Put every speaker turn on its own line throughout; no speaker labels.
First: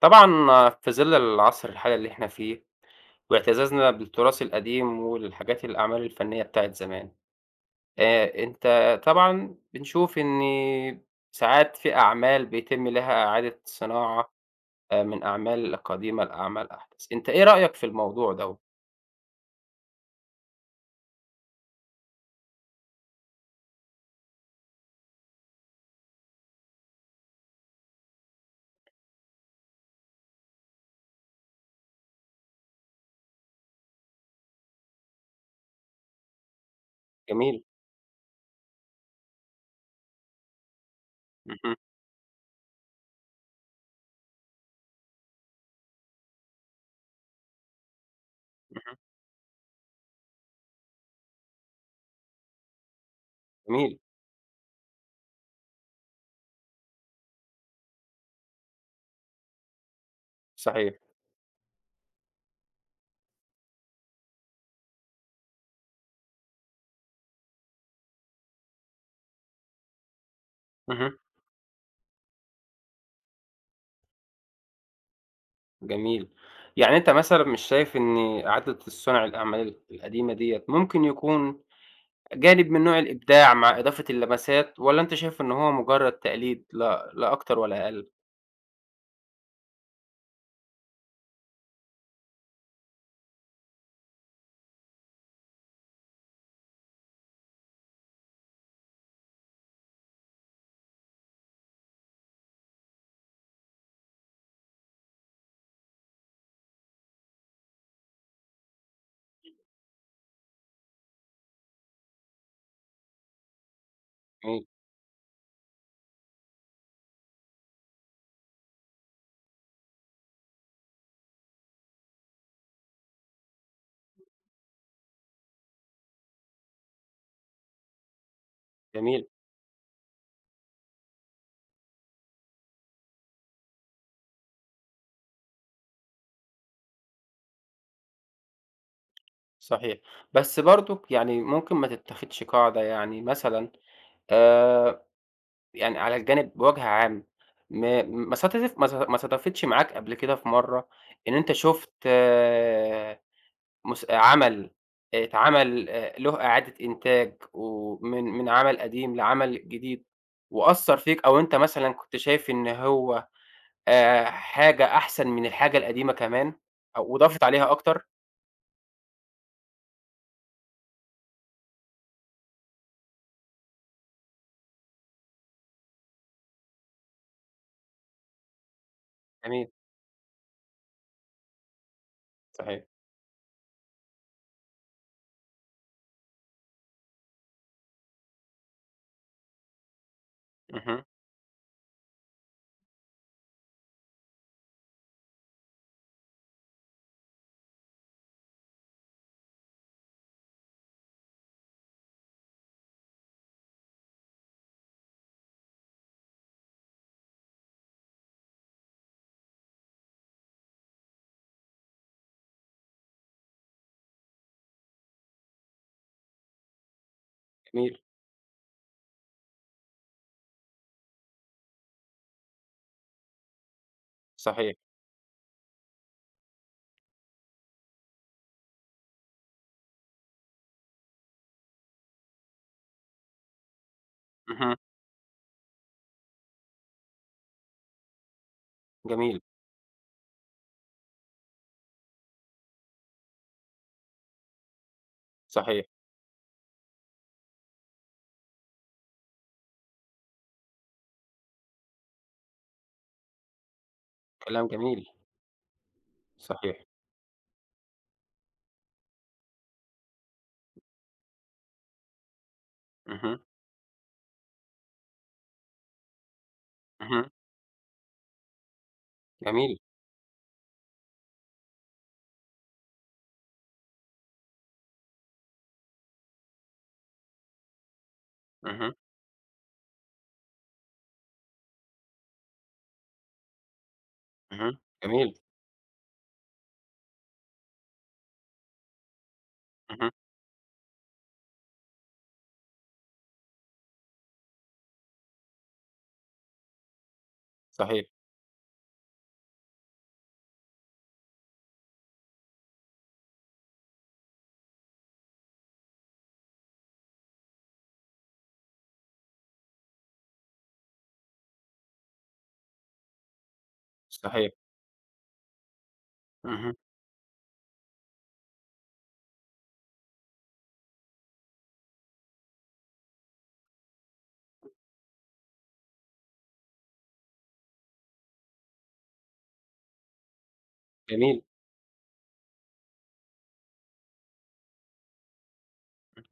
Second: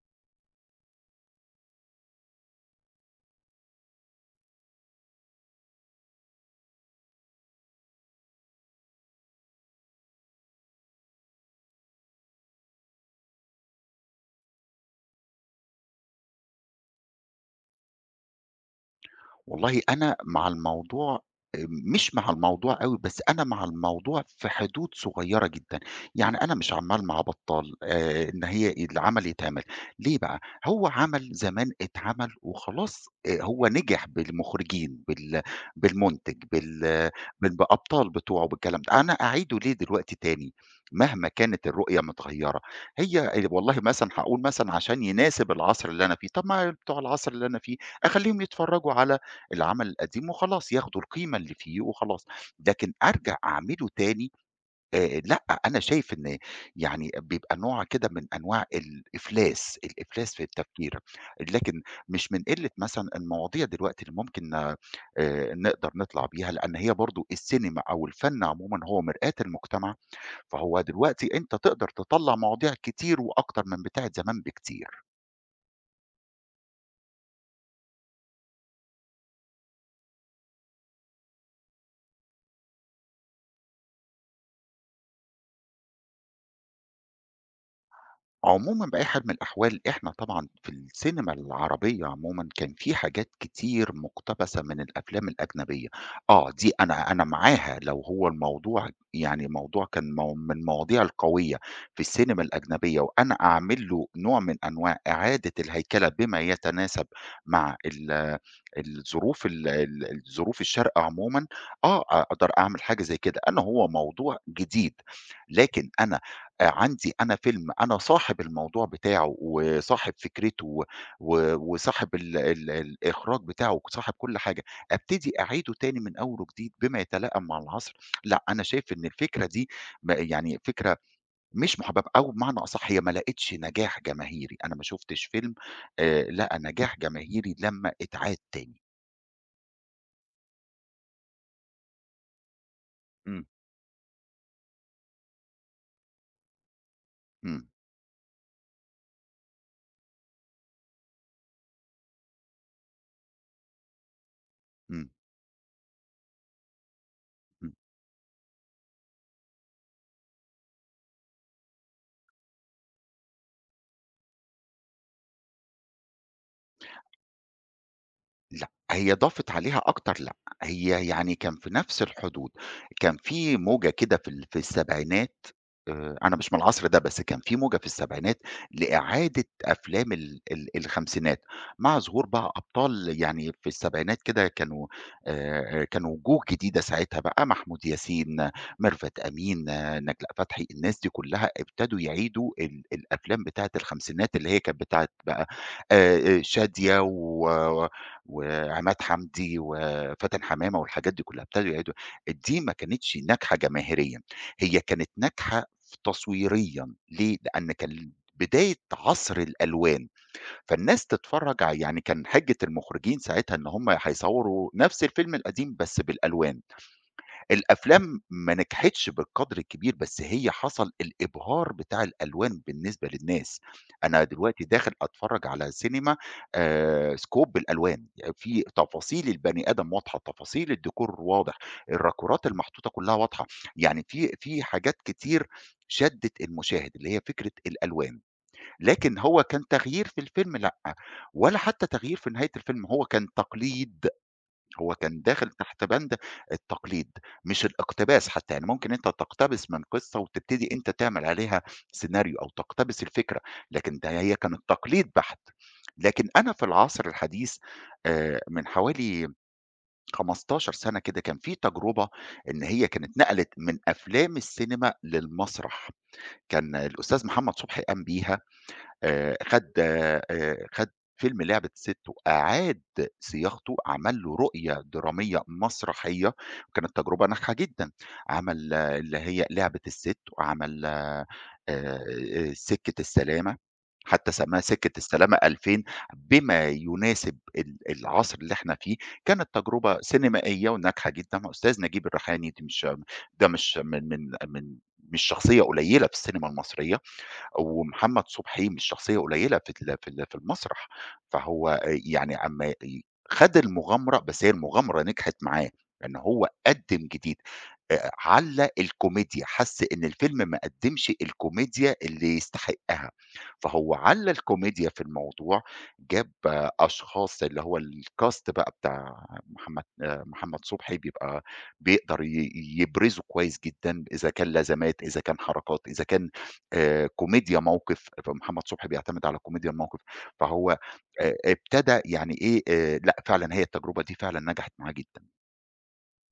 طبعًا في ظِل العصر الحالي اللي إحنا فيه، واعتزازنا بالتراث القديم والحاجات الأعمال الفنية بتاعة زمان، أنت طبعًا بنشوف إن ساعات في أعمال بيتم لها إعادة صناعة من أعمال قديمة لأعمال أحدث، أنت إيه رأيك في الموضوع دوّة؟
والله أنا مع الموضوع مش مع الموضوع أوي، بس أنا مع الموضوع في حدود صغيّرة جدًا، يعني أنا مش عمّال مع بطّال إن هي العمل يتعمل، ليه بقى؟ هو عمل زمان اتعمل وخلاص، هو نجح بالمُخرجين، بالمُنتج، بال بال
جميل.
بأبطال بتوعه، بالكلام ده، أنا أعيده ليه دلوقتي تاني مهما كانت
اهم.
الرؤية متغيّرة؟ هي والله مثلًا هاقول مثلًا عشان يناسب العصر اللي أنا فيه، طَب ما بتوع العصر اللي أنا فيه أخلّيهم يتفرّجوا
اهم.
على العمل القديم وخلاص، ياخدوا القيمة اللي فيه وخلاص، لكن أرجع أعمله
جميل.
تاني. لأ، أنا شايف إن يعني بيبقى نوع كده من أنواع الإفلاس، الإفلاس في
صحيح.
التفكير، لكن مش من قلة مثلًا المواضيع دلوقتي اللي ممكن نقدر نطلع بيها، لأن هي برضه السينما أو الفن عمومًا هو مرآة المجتمع، فهو
اهم.
دلوقتي أنت تقدر تطلّع مواضيع كتير وأكتر من بتاعة زمان بكتير.
جميل. يعني أنت مثلًا مش شايف إن إعادة الصنع الأعمال القديمة ديّة ممكن يكون جانب من نوع الإبداع مع إضافة اللمسات، والّا أنت شايف إن هو مجرد تقليد لا أكتر ولا أقل؟
عمومًا بأي حال من الأحوال، إحنا طبعًا في السينما العربية عمومًا كان في حاجات كتير مُقتبسة من الأفلام الأجنبية، آه، دي أنا معاها لو هو الموضوع يعني موضوع كان مو من المواضيع القوية في السينما الأجنبية، وأنا أعمل له نوع من أنواع إعادة الهيكلة بما يتناسب مع الظروف ال ال الظروف الشرق عمومًا، آه أقدر أعمل حاجة زي كده، أنا هو موضوع
جميل.
جديد، لكن أنا عندي أنا فيلم أنا صاحب الموضوع بتاعه، وصاحب فكرته و و وصاحب ال ال الإخراج بتاعه، وصاحب كل حاجة، أبتدي أعيده تاني من أول وجديد بما يتلائم مع العصر، لأ، أنا شايف إن
جميل.
الفكرة دي يعني فكرة مش محببة أو بمعنى أصح هي ما لقيتش نجاح جماهيري، أنا ما شُفتش فيلم لقى نجاح جماهيري لمّا اتعاد تاني.
صحيح. بس برضُك يعني ممكن ما تتّخدش قاعدة يعني
إمم،
مثلًا آآ، يعني على الجانب بوجه عام
إمم،
ما صادفتش معاك قبل كده في مرّة إن أنت شُفت عمل
إمم،
اتعمل له إعادة إنتاج
إمم.
ومن عمل قديم لعمل جديد وأثّر فيك أو أنت مثلًا كنت شايف إن هو حاجة أحسن من الحاجة القديمة كمان أو وضافت عليها أكتر.
لأ، هي ضافت عليها أكتر لأ، هي يعني كان في نفس الحدود، كان في موجة كده في في السبعينات. أنا مش من العصر ده، بس كان في موجة في السبعينات لإعادة
جميل.
أفلام ال ال الخمسينات، مع ظهور بقى
صحيح.
أبطال يعني في السبعينات كده كانوا كانوا وجوه جديدة ساعتها بقى، محمود ياسين، ميرفت أمين، آه، نجلاء فتحي، الناس
اهم.
دي كلها ابتدوا يعيدوا الأفلام بتاعة الخمسينات اللي هي كانت بتاعة بقى شادية وعماد حمدي وفاتن حمامة والحاجات دي كلها، ابتدوا يعيدوا. دي ما كانتش ناجحة جماهيريًا، هي كانت ناجحة تصويريًا، ليه؟ لأن كان بداية عصر الألوان، فالناس تتفرّج يعني كان حِجة المُخرجين ساعتها إن هم هيصوّروا نفس الفيلم القديم بس بالألوان.
جميل.
الأفلام ما نجحتش بالقدر الكبير، بس هي حصل الإبهار بتاع الألوان بالنسبة للناس، أنا دلوقتي
صحيح.
داخل أتفرّج على سينما scope بالألوان، يعني في تفاصيل البني آدم واضحة، تفاصيل الديكور واضح، الراكورات المحطوطة كلّها واضحة، يعني في
اهم.
حاجات كتير شدِّت المشاهد، اللي هي فكرة الألوان، لكن
جميل.
هو كان تغيير في الفيلم لأ، ولا حتى تغيير في نهاية الفيلم، هو كان تقليد. هو كان داخل تحت
صحيح.
بند التقليد، مش الاقتباس حتى، يعني ممكن أنت تقتبس من قصة وتبتدي أنت تعمل عليها سيناريو أو تقتبس الفكرة، لكن ده هي كانت
كلام
تقليد
جميل.
بحت. لكن أنا في
صحيح.
العصر الحديث من حوالي 15 سَنة كده كان في تجربة إن هي كانت
اهم.
نقلت من أفلام السينما للمسرح، كان
اهم.
الأستاذ محمد صبحي قام بيها،
جميل.
خَد فيلم لعبة سِت وأعاد صياغته، عمل له رؤية درامية مسرحية، وكانت تجربة ناجحة جدًا. عمل
اهم.
آه، اللي هي لعبة السِت، وعمل سِكّة السلامة، حتى سمّاها
اهم.
سِكّة
جميل.
السلامة 2000 بما يناسب العصر اللي إحنا فيه. كانت تجربة
اهم.
سينمائية وناجحة جدًا. أستاذ نجيب الريحاني دي مش، ده مش من من من مش شخصية قليلة في السينما المصرية.
صحيح.
ومحمد صبحي مش شخصية قليلة في ال في ال في المسرح، فهو يعني أمّا ي خَد المغامرة، بس هي المغامرة نجحت معاه، إن هو قدّم جديد. علّى الكوميديا، حَس إن الفيلم ما قدّمش الكوميديا اللي يستحقها، فهو علّى
صحيح.
الكوميديا في الموضوع، جاب
اهم.
أشخاص اللي هو الcast بقى بتاع محمد، محمد صبحي بيبقى بيقدر ي يبرزه كويس جدًا، إذا كان لازمات، إذا كان حركات، إذا كان كوميديا موقِف، فمحمد صبحي بيعتمد على كوميديا الموقِف، فهو
جميل.
ابتدى يعني إيه، لأ فعلًا هي التجربة دي فعلًا نجحت معاه جدًا.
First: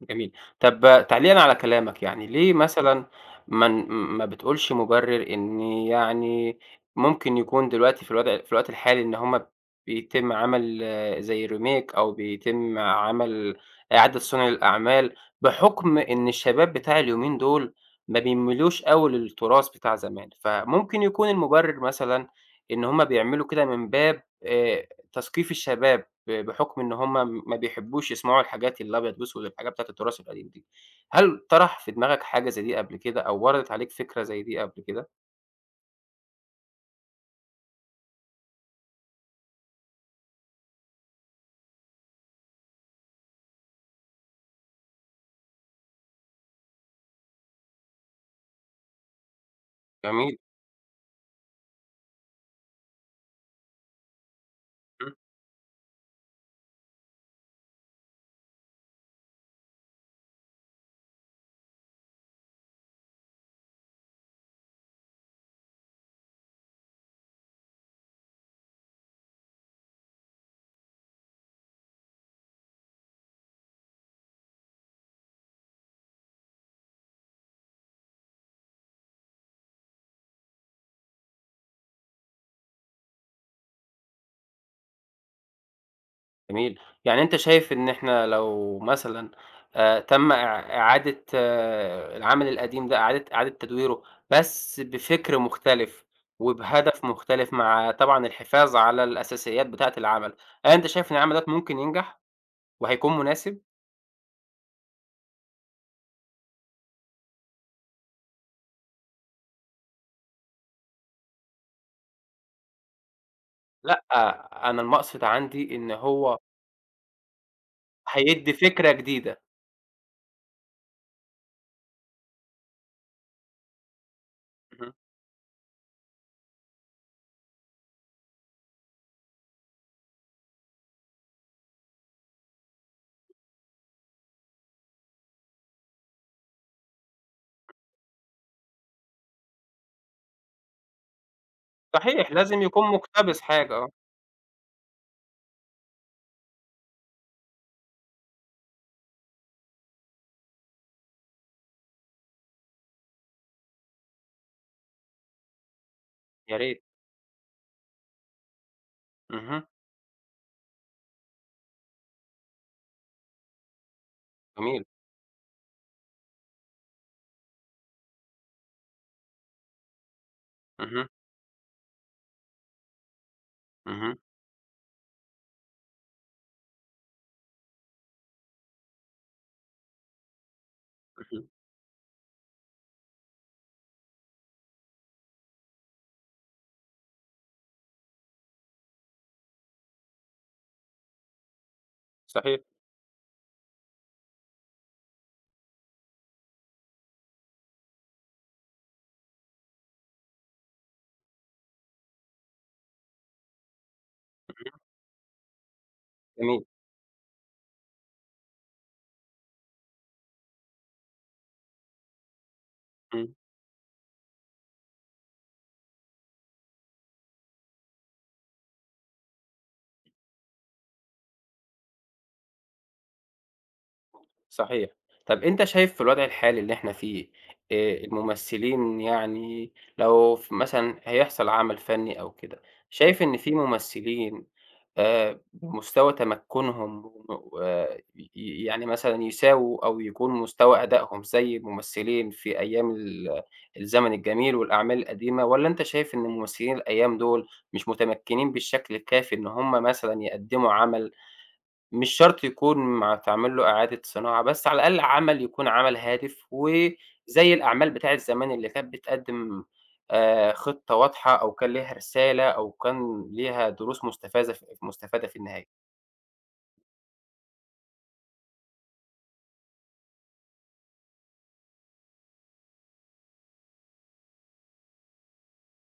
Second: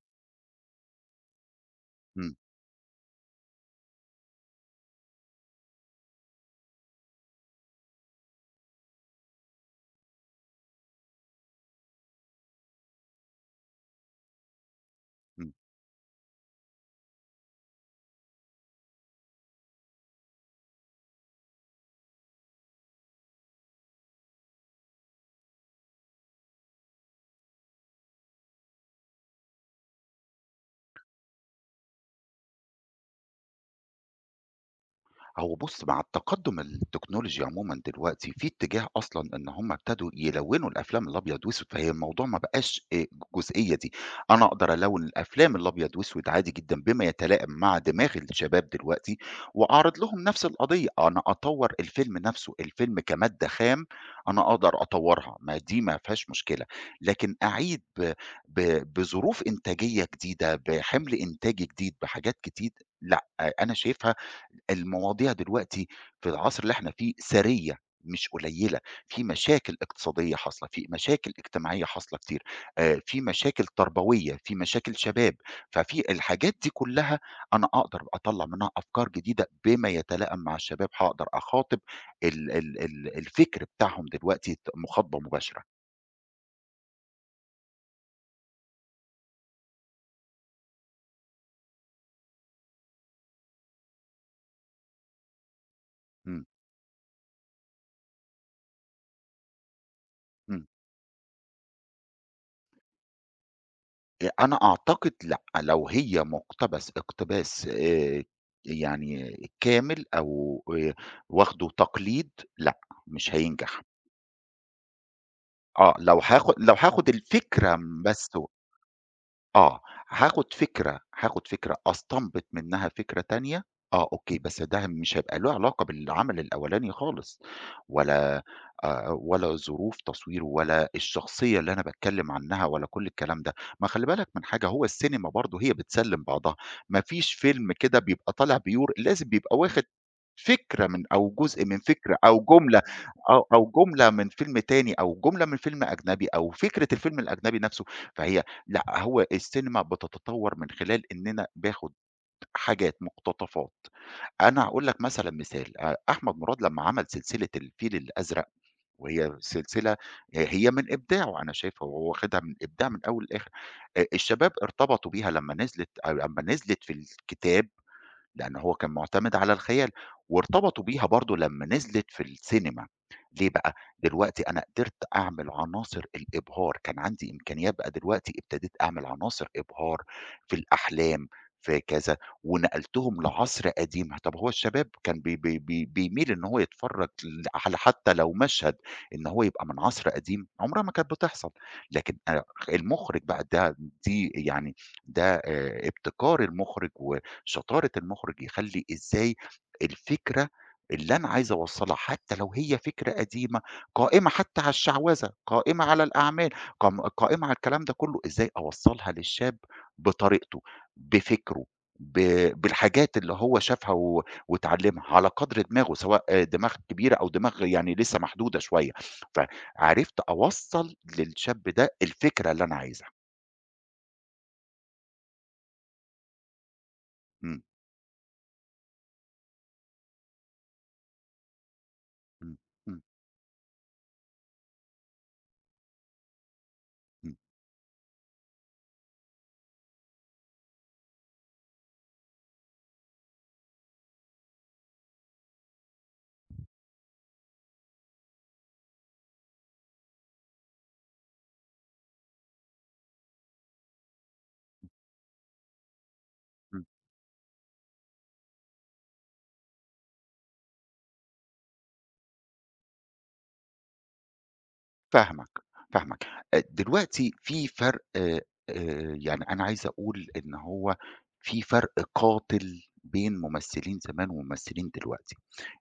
جميل. طب تعليقًا على كلامك يعني،
إمم،
ليه مثلًا ما بتقولش مبرر إن يعني ممكن يكون دلوقتي في الوضع في الوقت الحالي إن هُم بيتم عمل زي remake أو بيتم عمل إعادة صنع للأعمال،
إمم.
بحكم إن الشباب بتاع اليومين دول ما بيميلوش أوي للتراث بتاع زمان، فممكن يكون المبرر مثلًا إن هُم بيعملوا كده من باب تثقيف الشباب. بحُكم إن هم ما بيحبّوش يسمعوا الحاجات الأبيض وأسود، الحاجات بتاعة التراث القديم دي. هل طرَح في دماغك حاجة زي دي قبل كده أو وردت عليك فكرة زي دي قبل كده؟
هو بُص، مع التقدُّم التكنولوجي عمومًا دلوقتي، في اتجاه أصلًا إن هم ابتدوا يلوّنوا الأفلام الأبيض وأسود، فهي الموضوع ما بقاش الجزئية دي، أنا أقدر ألوّن الأفلام الأبيض وأسود عادي جدًا بما يتلائم مع دماغ الشباب دلوقتي وأعرض لهم
جميل.
نفس القضية، أنا أطوّر الفيلم نفسه، الفيلم كمادة خام أنا أقدر
إمم.
أطوّرها، ما دي ما فيهاش مشكلة، لكن أعيد ب ب بظروف إنتاجية جديدة، بحِمْل إنتاجي جديد، بحاجات جديد. لأ، أنا شايفها المواضيع دلوقتي في العصر اللي إحنا فيه ثرية مش قليلة، في مشاكل اقتصادية حاصلة، في مشاكل اجتماعية حاصلة كتير، في مشاكل تربوية، في مشاكل شباب، ففي الحاجات دي كلّها أنا أقدر أطلّع منها أفكار جديدة بما يتلائم مع الشباب، هاقدر أخاطب ال ال ال الفكر بتاعهم دلوقتي مخاطبة مباشرة.
جميل. يعني أنت شايف إن إحنا لو مثلًا تم إعادة العمل القديم ده إعادة تدويره، بس بفِكر مختلف
إمم،
وبهدف مختلف مع طبعًا الحفاظ على الأساسيات بتاعة العمل،
إمم.
هل أنت شايف إن العمل دوّة ممكن ينجح وهيكون مناسب؟
أنا أعتقد لأ، لو هي مُقتبس اقتباس يعني كامل أو واخده تقليد لأ، مش هينجح.
لأ، أنا المقصد عندي إن
آه،
هو
لو هاخد الفكرة بس.
هيدّي فكرة جديدة.
آه، هاخد فكرة، هاخد فكرة أستنبط منها فكرة تانية، آه أوكي، بس ده
اهم.
مش هيبقى له علاقة بالعمل الأولاني خالص، ولا ولا ظروف تصويره ولا الشخصية اللي أنا باتكلم عنها ولا كل الكلام ده، ما خلّي بالك من حاجة، هو السينما برضه هي بتسلّم بعضها، ما فيش فيلم كده بيبقى طالع بيور لازم بيبقى واخد فكرة من أو جزء من فكرة
صحيح،
أو
لازم
جملة
يكون مُقتبس
أو
حاجة.
جملة من فيلم تاني أو جملة من فيلم أجنبي أو فكرة الفيلم الأجنبي نفسه، فهي لأ، هو السينما بتتطور من خلال إننا باخد حاجات، مقتطفات. أنا هاقول لك مثلًا مثال، أحمد
يا
مراد لمّا
ريت.
عمل سلسلة الفيل الأزرق، وهي
اهم.
سلسلة آه، هي من إبداعه، أنا شايفها وهو واخدها من إبداع من أول لآخر. الشباب
جميل.
ارتبطوا بيها لمّا نزلت أو لمّا نزلت في الكتاب لأن هو كان مُعتمد على الخيال، وارتبطوا بيها
اهم.
برضه لمّا نزلت في السينما، ليه بقى؟
اهم.
دلوقتي أنا قدرت أعمل عناصر الإبهار، كان عندي إمكانيات بقى دلوقتي ابتديت أعمل عناصر إبهار في الأحلام،
اهم.
في كذا، ونقلتهم لعصر قديم، طَب هو الشباب كان بي بي بي بيميل إن هو يتفرّج على حتى لو مشهد إن هو يبقى من عصر قديم، عمرها ما كانت بتحصل، لكن
صحيح.
المُخرج بقى ده دي يعني ده ابتكار المُخرج شطارة المُخرِج يخلّي إزاي الفكرة اللي أنا عايز أوصّلها حتى لو هي فكرة قديمة، قائمة حتى على
اهم.
الشعوذة، قائمة على الأعمال،
جميل.
قائمة على الكلام ده كلّه، إزاي أوصّلها للشاب بطريقته، بفكره، ب بالحاجات اللي
إمم.
هو شافها واتعلّمها، على قدْر دماغه سواء آه، دماغ كبيرة أو دماغ يعني لسه محدودة شوية، فعرفت أوصّل للشاب ده الفكرة اللي أنا عايزها.
صحيح. طَب أنت شايف في الوضع الحالي اللي إحنا فيه،
إمم،
الممثلين يعني لو مثلًا هيحصل عمل فني أو
إمم،
كده،
إمم،
شايف إن في ممثلين مستوى تمكنهم وآآ ي ي يعني مثلًا يساووا أو يكون مستوى أدائهم زي الممثلين في أيام الزمن الجميل والأعمال القديمة، والّا أنت شايف إن
إمم.
الممثلين الأيام دول مش متمكنين بالشكل الكافي إن هم مثلًا يقدموا عمل مش شرط يكون مع تعمل له إعادة صناعة، بس على الأقل عمل يكون عمل هادف، وزي الأعمال بتاعة زمان اللي كانت بتقدّم خطة واضحة، أو كان ليها رسالة، أو كان ليها دروس مستفازة ف مستفادة في
فاهمك،
النهاية.
فاهمك. دلوقتي في فرق، يعني أنا عايز أقول إن هو في فرق قاتل بين ممثلين زمان وممثلين دلوقتي،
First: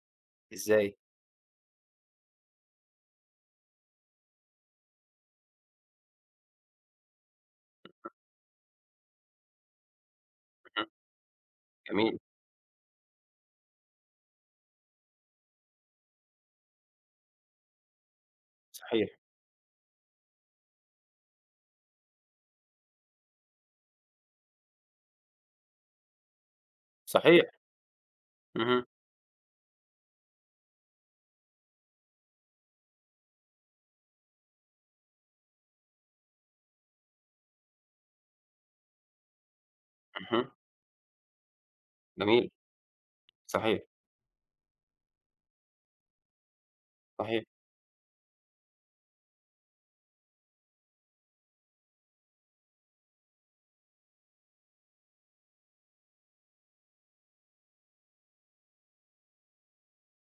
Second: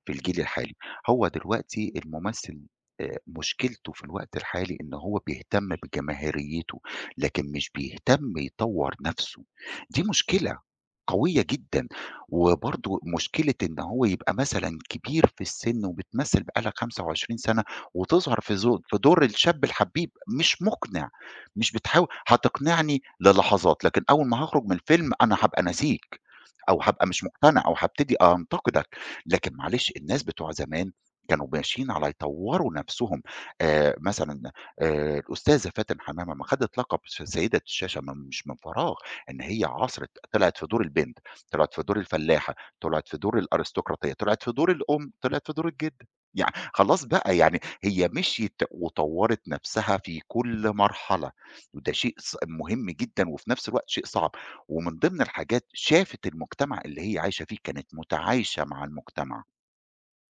في الجيل الحالي.
إزاي؟
هو دلوقتي الممثل مشكلته في الوقت الحالي إن هو بيهتم بجماهيريته، لكن مش بيهتم يطوّر نَفْسه. دي مشكلة
اهم.
قوية جدًا،
جميل.
وبرضه مشكلة إن هو يبقى مثلًا كبير في السِن وبتمثل بقى لك 25 سَنة وتظهر في زو في
صحيح.
دور الشاب الحبيب، مش مقنع، مش بتحاول هتقنعني للحظات، لكن أول ما هاخرج من الفيلم أنا هابقى ناسيك، أو هابقى مش
صحيح.
مقتنع، أو هابتدي
اهم.
أنتقدك، لكن معلش الناس بتوع زمان كانوا ماشيين على يطوروا نفسهم، مثلًا الأستاذة فاتن حمامة ما خدت لقب سيدة الشاشة من مش من فراغ، إن هي عاصرت
اهم.
طلعت في دور البنت، طلعت في دور
جميل.
الفلاحة، طلعت في دور
صحيح.
الأرستقراطية، طلعت في دور الأم، طلعت في دور الجدة، يع خلاص بقى
صحيح.
يعني هي مشيت وطوّرت نفسها في كل مرحلة، وده شيء مهم جدًا وفي نفس الوقت شيء صعب، ومن ضمن الحاجات شافت المجتمع اللي هي عايشة فيه، كانت متعايشة مع المجتمع.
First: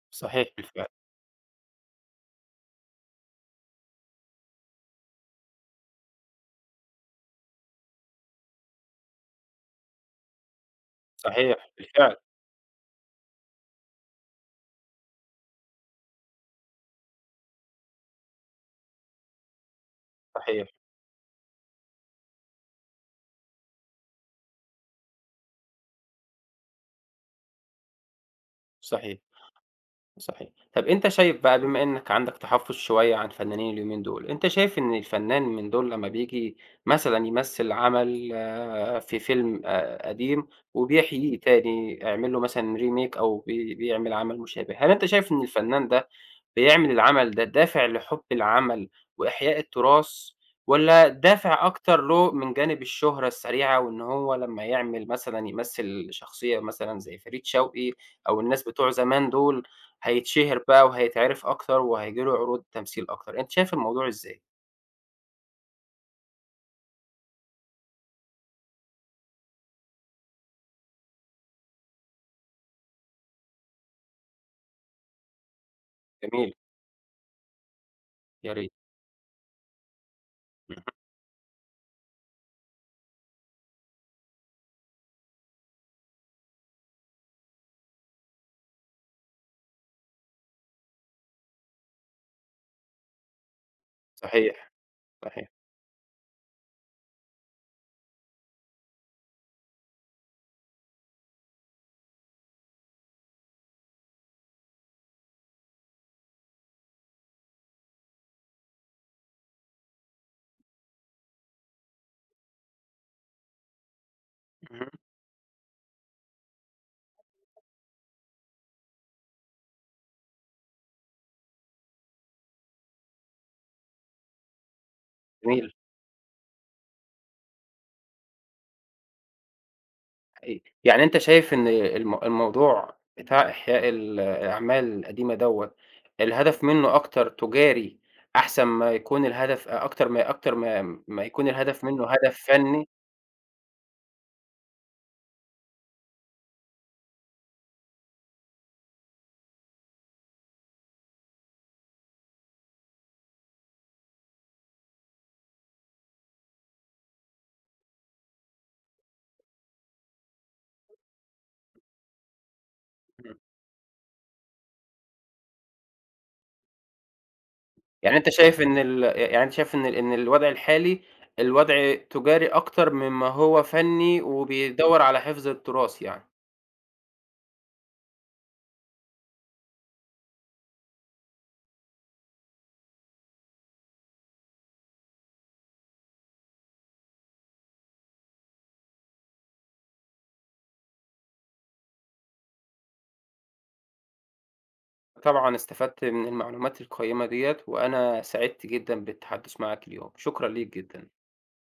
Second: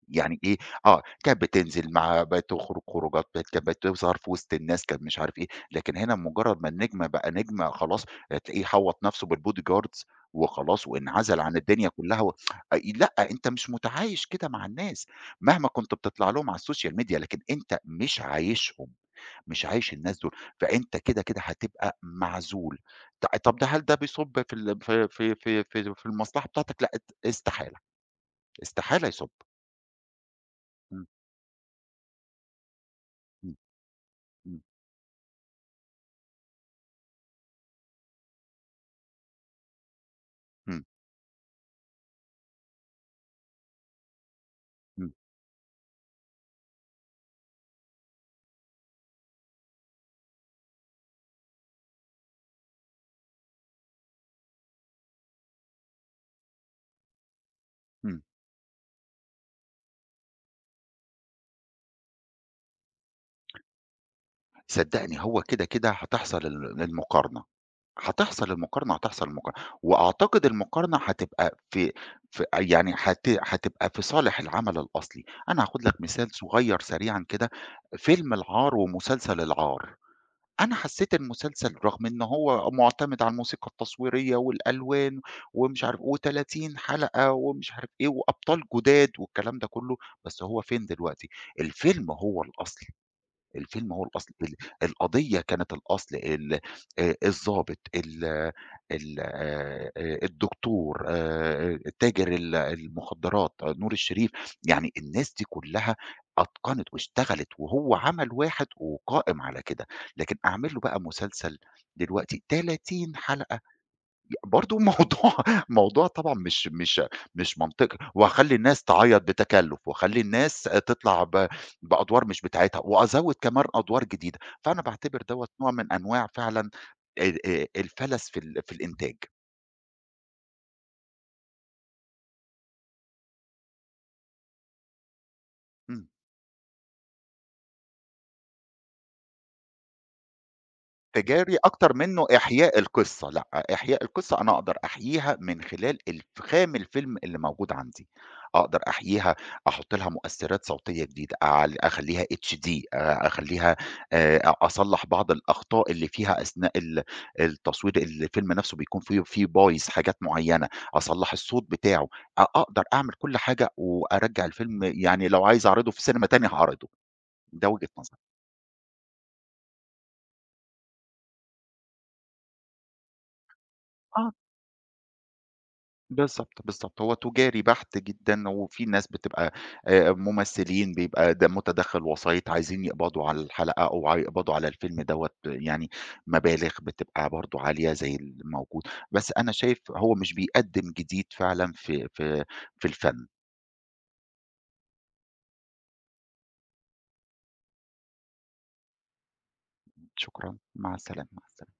يعني
صحيح
إيه،
بالفعل.
آه، كانت بتنزل مع بتخرج خروجات، كانت بتظهر في وسط الناس، كانت مش عارف إيه، لكن هنا مجرد ما النجم بقى نجم خلاص تلاقيه حوّط نفسه بالbody guards وخلاص وانعزل عن
صحيح.
الدنيا
بالفعل.
كلها أ لأ، أنت مش متعايش كده مع الناس، مهما كنت بتطلع لهم على الSocial media لكن أنت مش عايشهم، مش عايش الناس دول،
صحيح.
فأنت كده، كده هتبقى معزول. طب ده هل ده بيصُب في ال في في في في في المصلحة بتاعتك؟ لأ، استحالة، استحالة
صحيح.
يصُب.
صحيح. طَب
إمم،
أنت شايف بقى بما إنّك عندك تحفُّظ شوية عن
إمم،
فنانين اليومين دول، أنت
إمم.
شايف إن الفنان من دول لمّا بييجي مثلًا يمثّل عمل في فيلم قديم
إمم،
وبيحييه تاني، يعمل له مثلًا remake أو بيعمل عمل مشابه، هل أنت
إمم،
شايف إن الفنان ده بيعمل العمل ده دافع لحُب العمل وإحياء التراث، والّا دافع أكتر له من جانب الشهرة السريعة، وإن هو لمّا يعمل مثلًا يمثّل شخصية مثلًا زي فريد شوقي
إمم،
أو الناس بتوع زمان دول، هيتشهر بقى وهيتعرف أكتر وهييجي له عروض تمثيل أكتر، أنت شايف الموضوع إزاي؟
صدّقني هو كده، كده هتحصل المقارنة، هتحصل المقارنة، هتحصل المقارنة، وأعتقد المقارنة هتبقى في في يعني هتبقى في صالح العمل الأصلي، أنا هاخد لك مثال
جميل.
صغير سريعًا كده، فيلم
يا ريت.
العار ومسلسل العار، أنا
إمم.
حسّيت المسلسل رغم إن هو مُعتمد على الموسيقى التصويرية والألوان ومش عارف و30 حلقة ومش عارف إيه وأبطال جُداد والكلام ده كلّه، بس هو فين دلوقتي؟ الفيلم هو الأصلي. الفيلم هو الأصل،
صحيح.
القضية
صحيح.
كانت الأصل، ال الضابط، ال ال الدكتور، تاجر المخدرات، آه، نور الشريف، يعني الناس دي كلها أتقنت واشتغلت، وهو عمل واحد وقائم على كده، لكن أعمل له بقى مسلسل دلوقتي 30 حلقة، برضه موضوع
اهم.
موضوع طبعًا مش منطقي، وهاخلّي الناس تعيّط بتكلُّف، واخلّي الناس تطلع بأدوار مش بتاعتها، وأزوّد كمان أدوار جديدة، فأنا باعتبر دوّة نوع
جميل.
من أنواع فعلًا ال الفَلَس في في الإنتاج.
أي يعني أنت شايف إن الموضوع بتاع إحياء الأعمال القديمة دوّة،
إمم.
الهدف منّه أكتر تجاري أحسن ما يكون الهدف أ أكتر ما أكتر ما ما يكون
تجاري
الهدف
أكتر
منّه
منّه
هدف
إحياء
فني.
القصّة، لأ، إحياء القصّة أنا أقدر أحييها من خلال الفخام الفيلم اللي موجود عندي، أقدر أحييها، أحُط لها مؤثّرات صوتية جديدة، أخلّيها HD، أخلّيها أصلّح بعض الأخطاء اللي فيها أثناء التصوير، الفيلم نَفْسه بيكون فيه بايظ حاجات معيّنة، أصلّح الصوت بتاعه، أقدر أعمل كل
إمم.
حاجة وأرجّع الفيلم يعني لو عايز أعرضه في سينما تاني هاعرضه، ده وجهة
يعني
نظري.
أنت شايف إن ال يعني أنت شايف إن ال إن الوضع الحالي تجاري أكتر مما هو فني
آه.
وبيدوّر على حفظ التراث يعني.
بالضبط، بالضبط، هو تجاري بحت جدًا، وفي ناس بتبقى ممثلين بيبقى ده متداخل وسيط عايزين يقبضوا على الحلقة أو يقبضوا على الفيلم دوّة، يعني مبالغ بتبقى برضه عالية زي الموجود، بس أنا شايف هو مش بيقدم جديد فعلًا في الفن.
طبعًا استفدت من المعلومات القيّمة ديّة، وأنا سعدت جدًا بالتحدث معاك اليوم، شكرًا
شكرًا،
ليك
مع
جدًا.
السلامة، مع السلامة.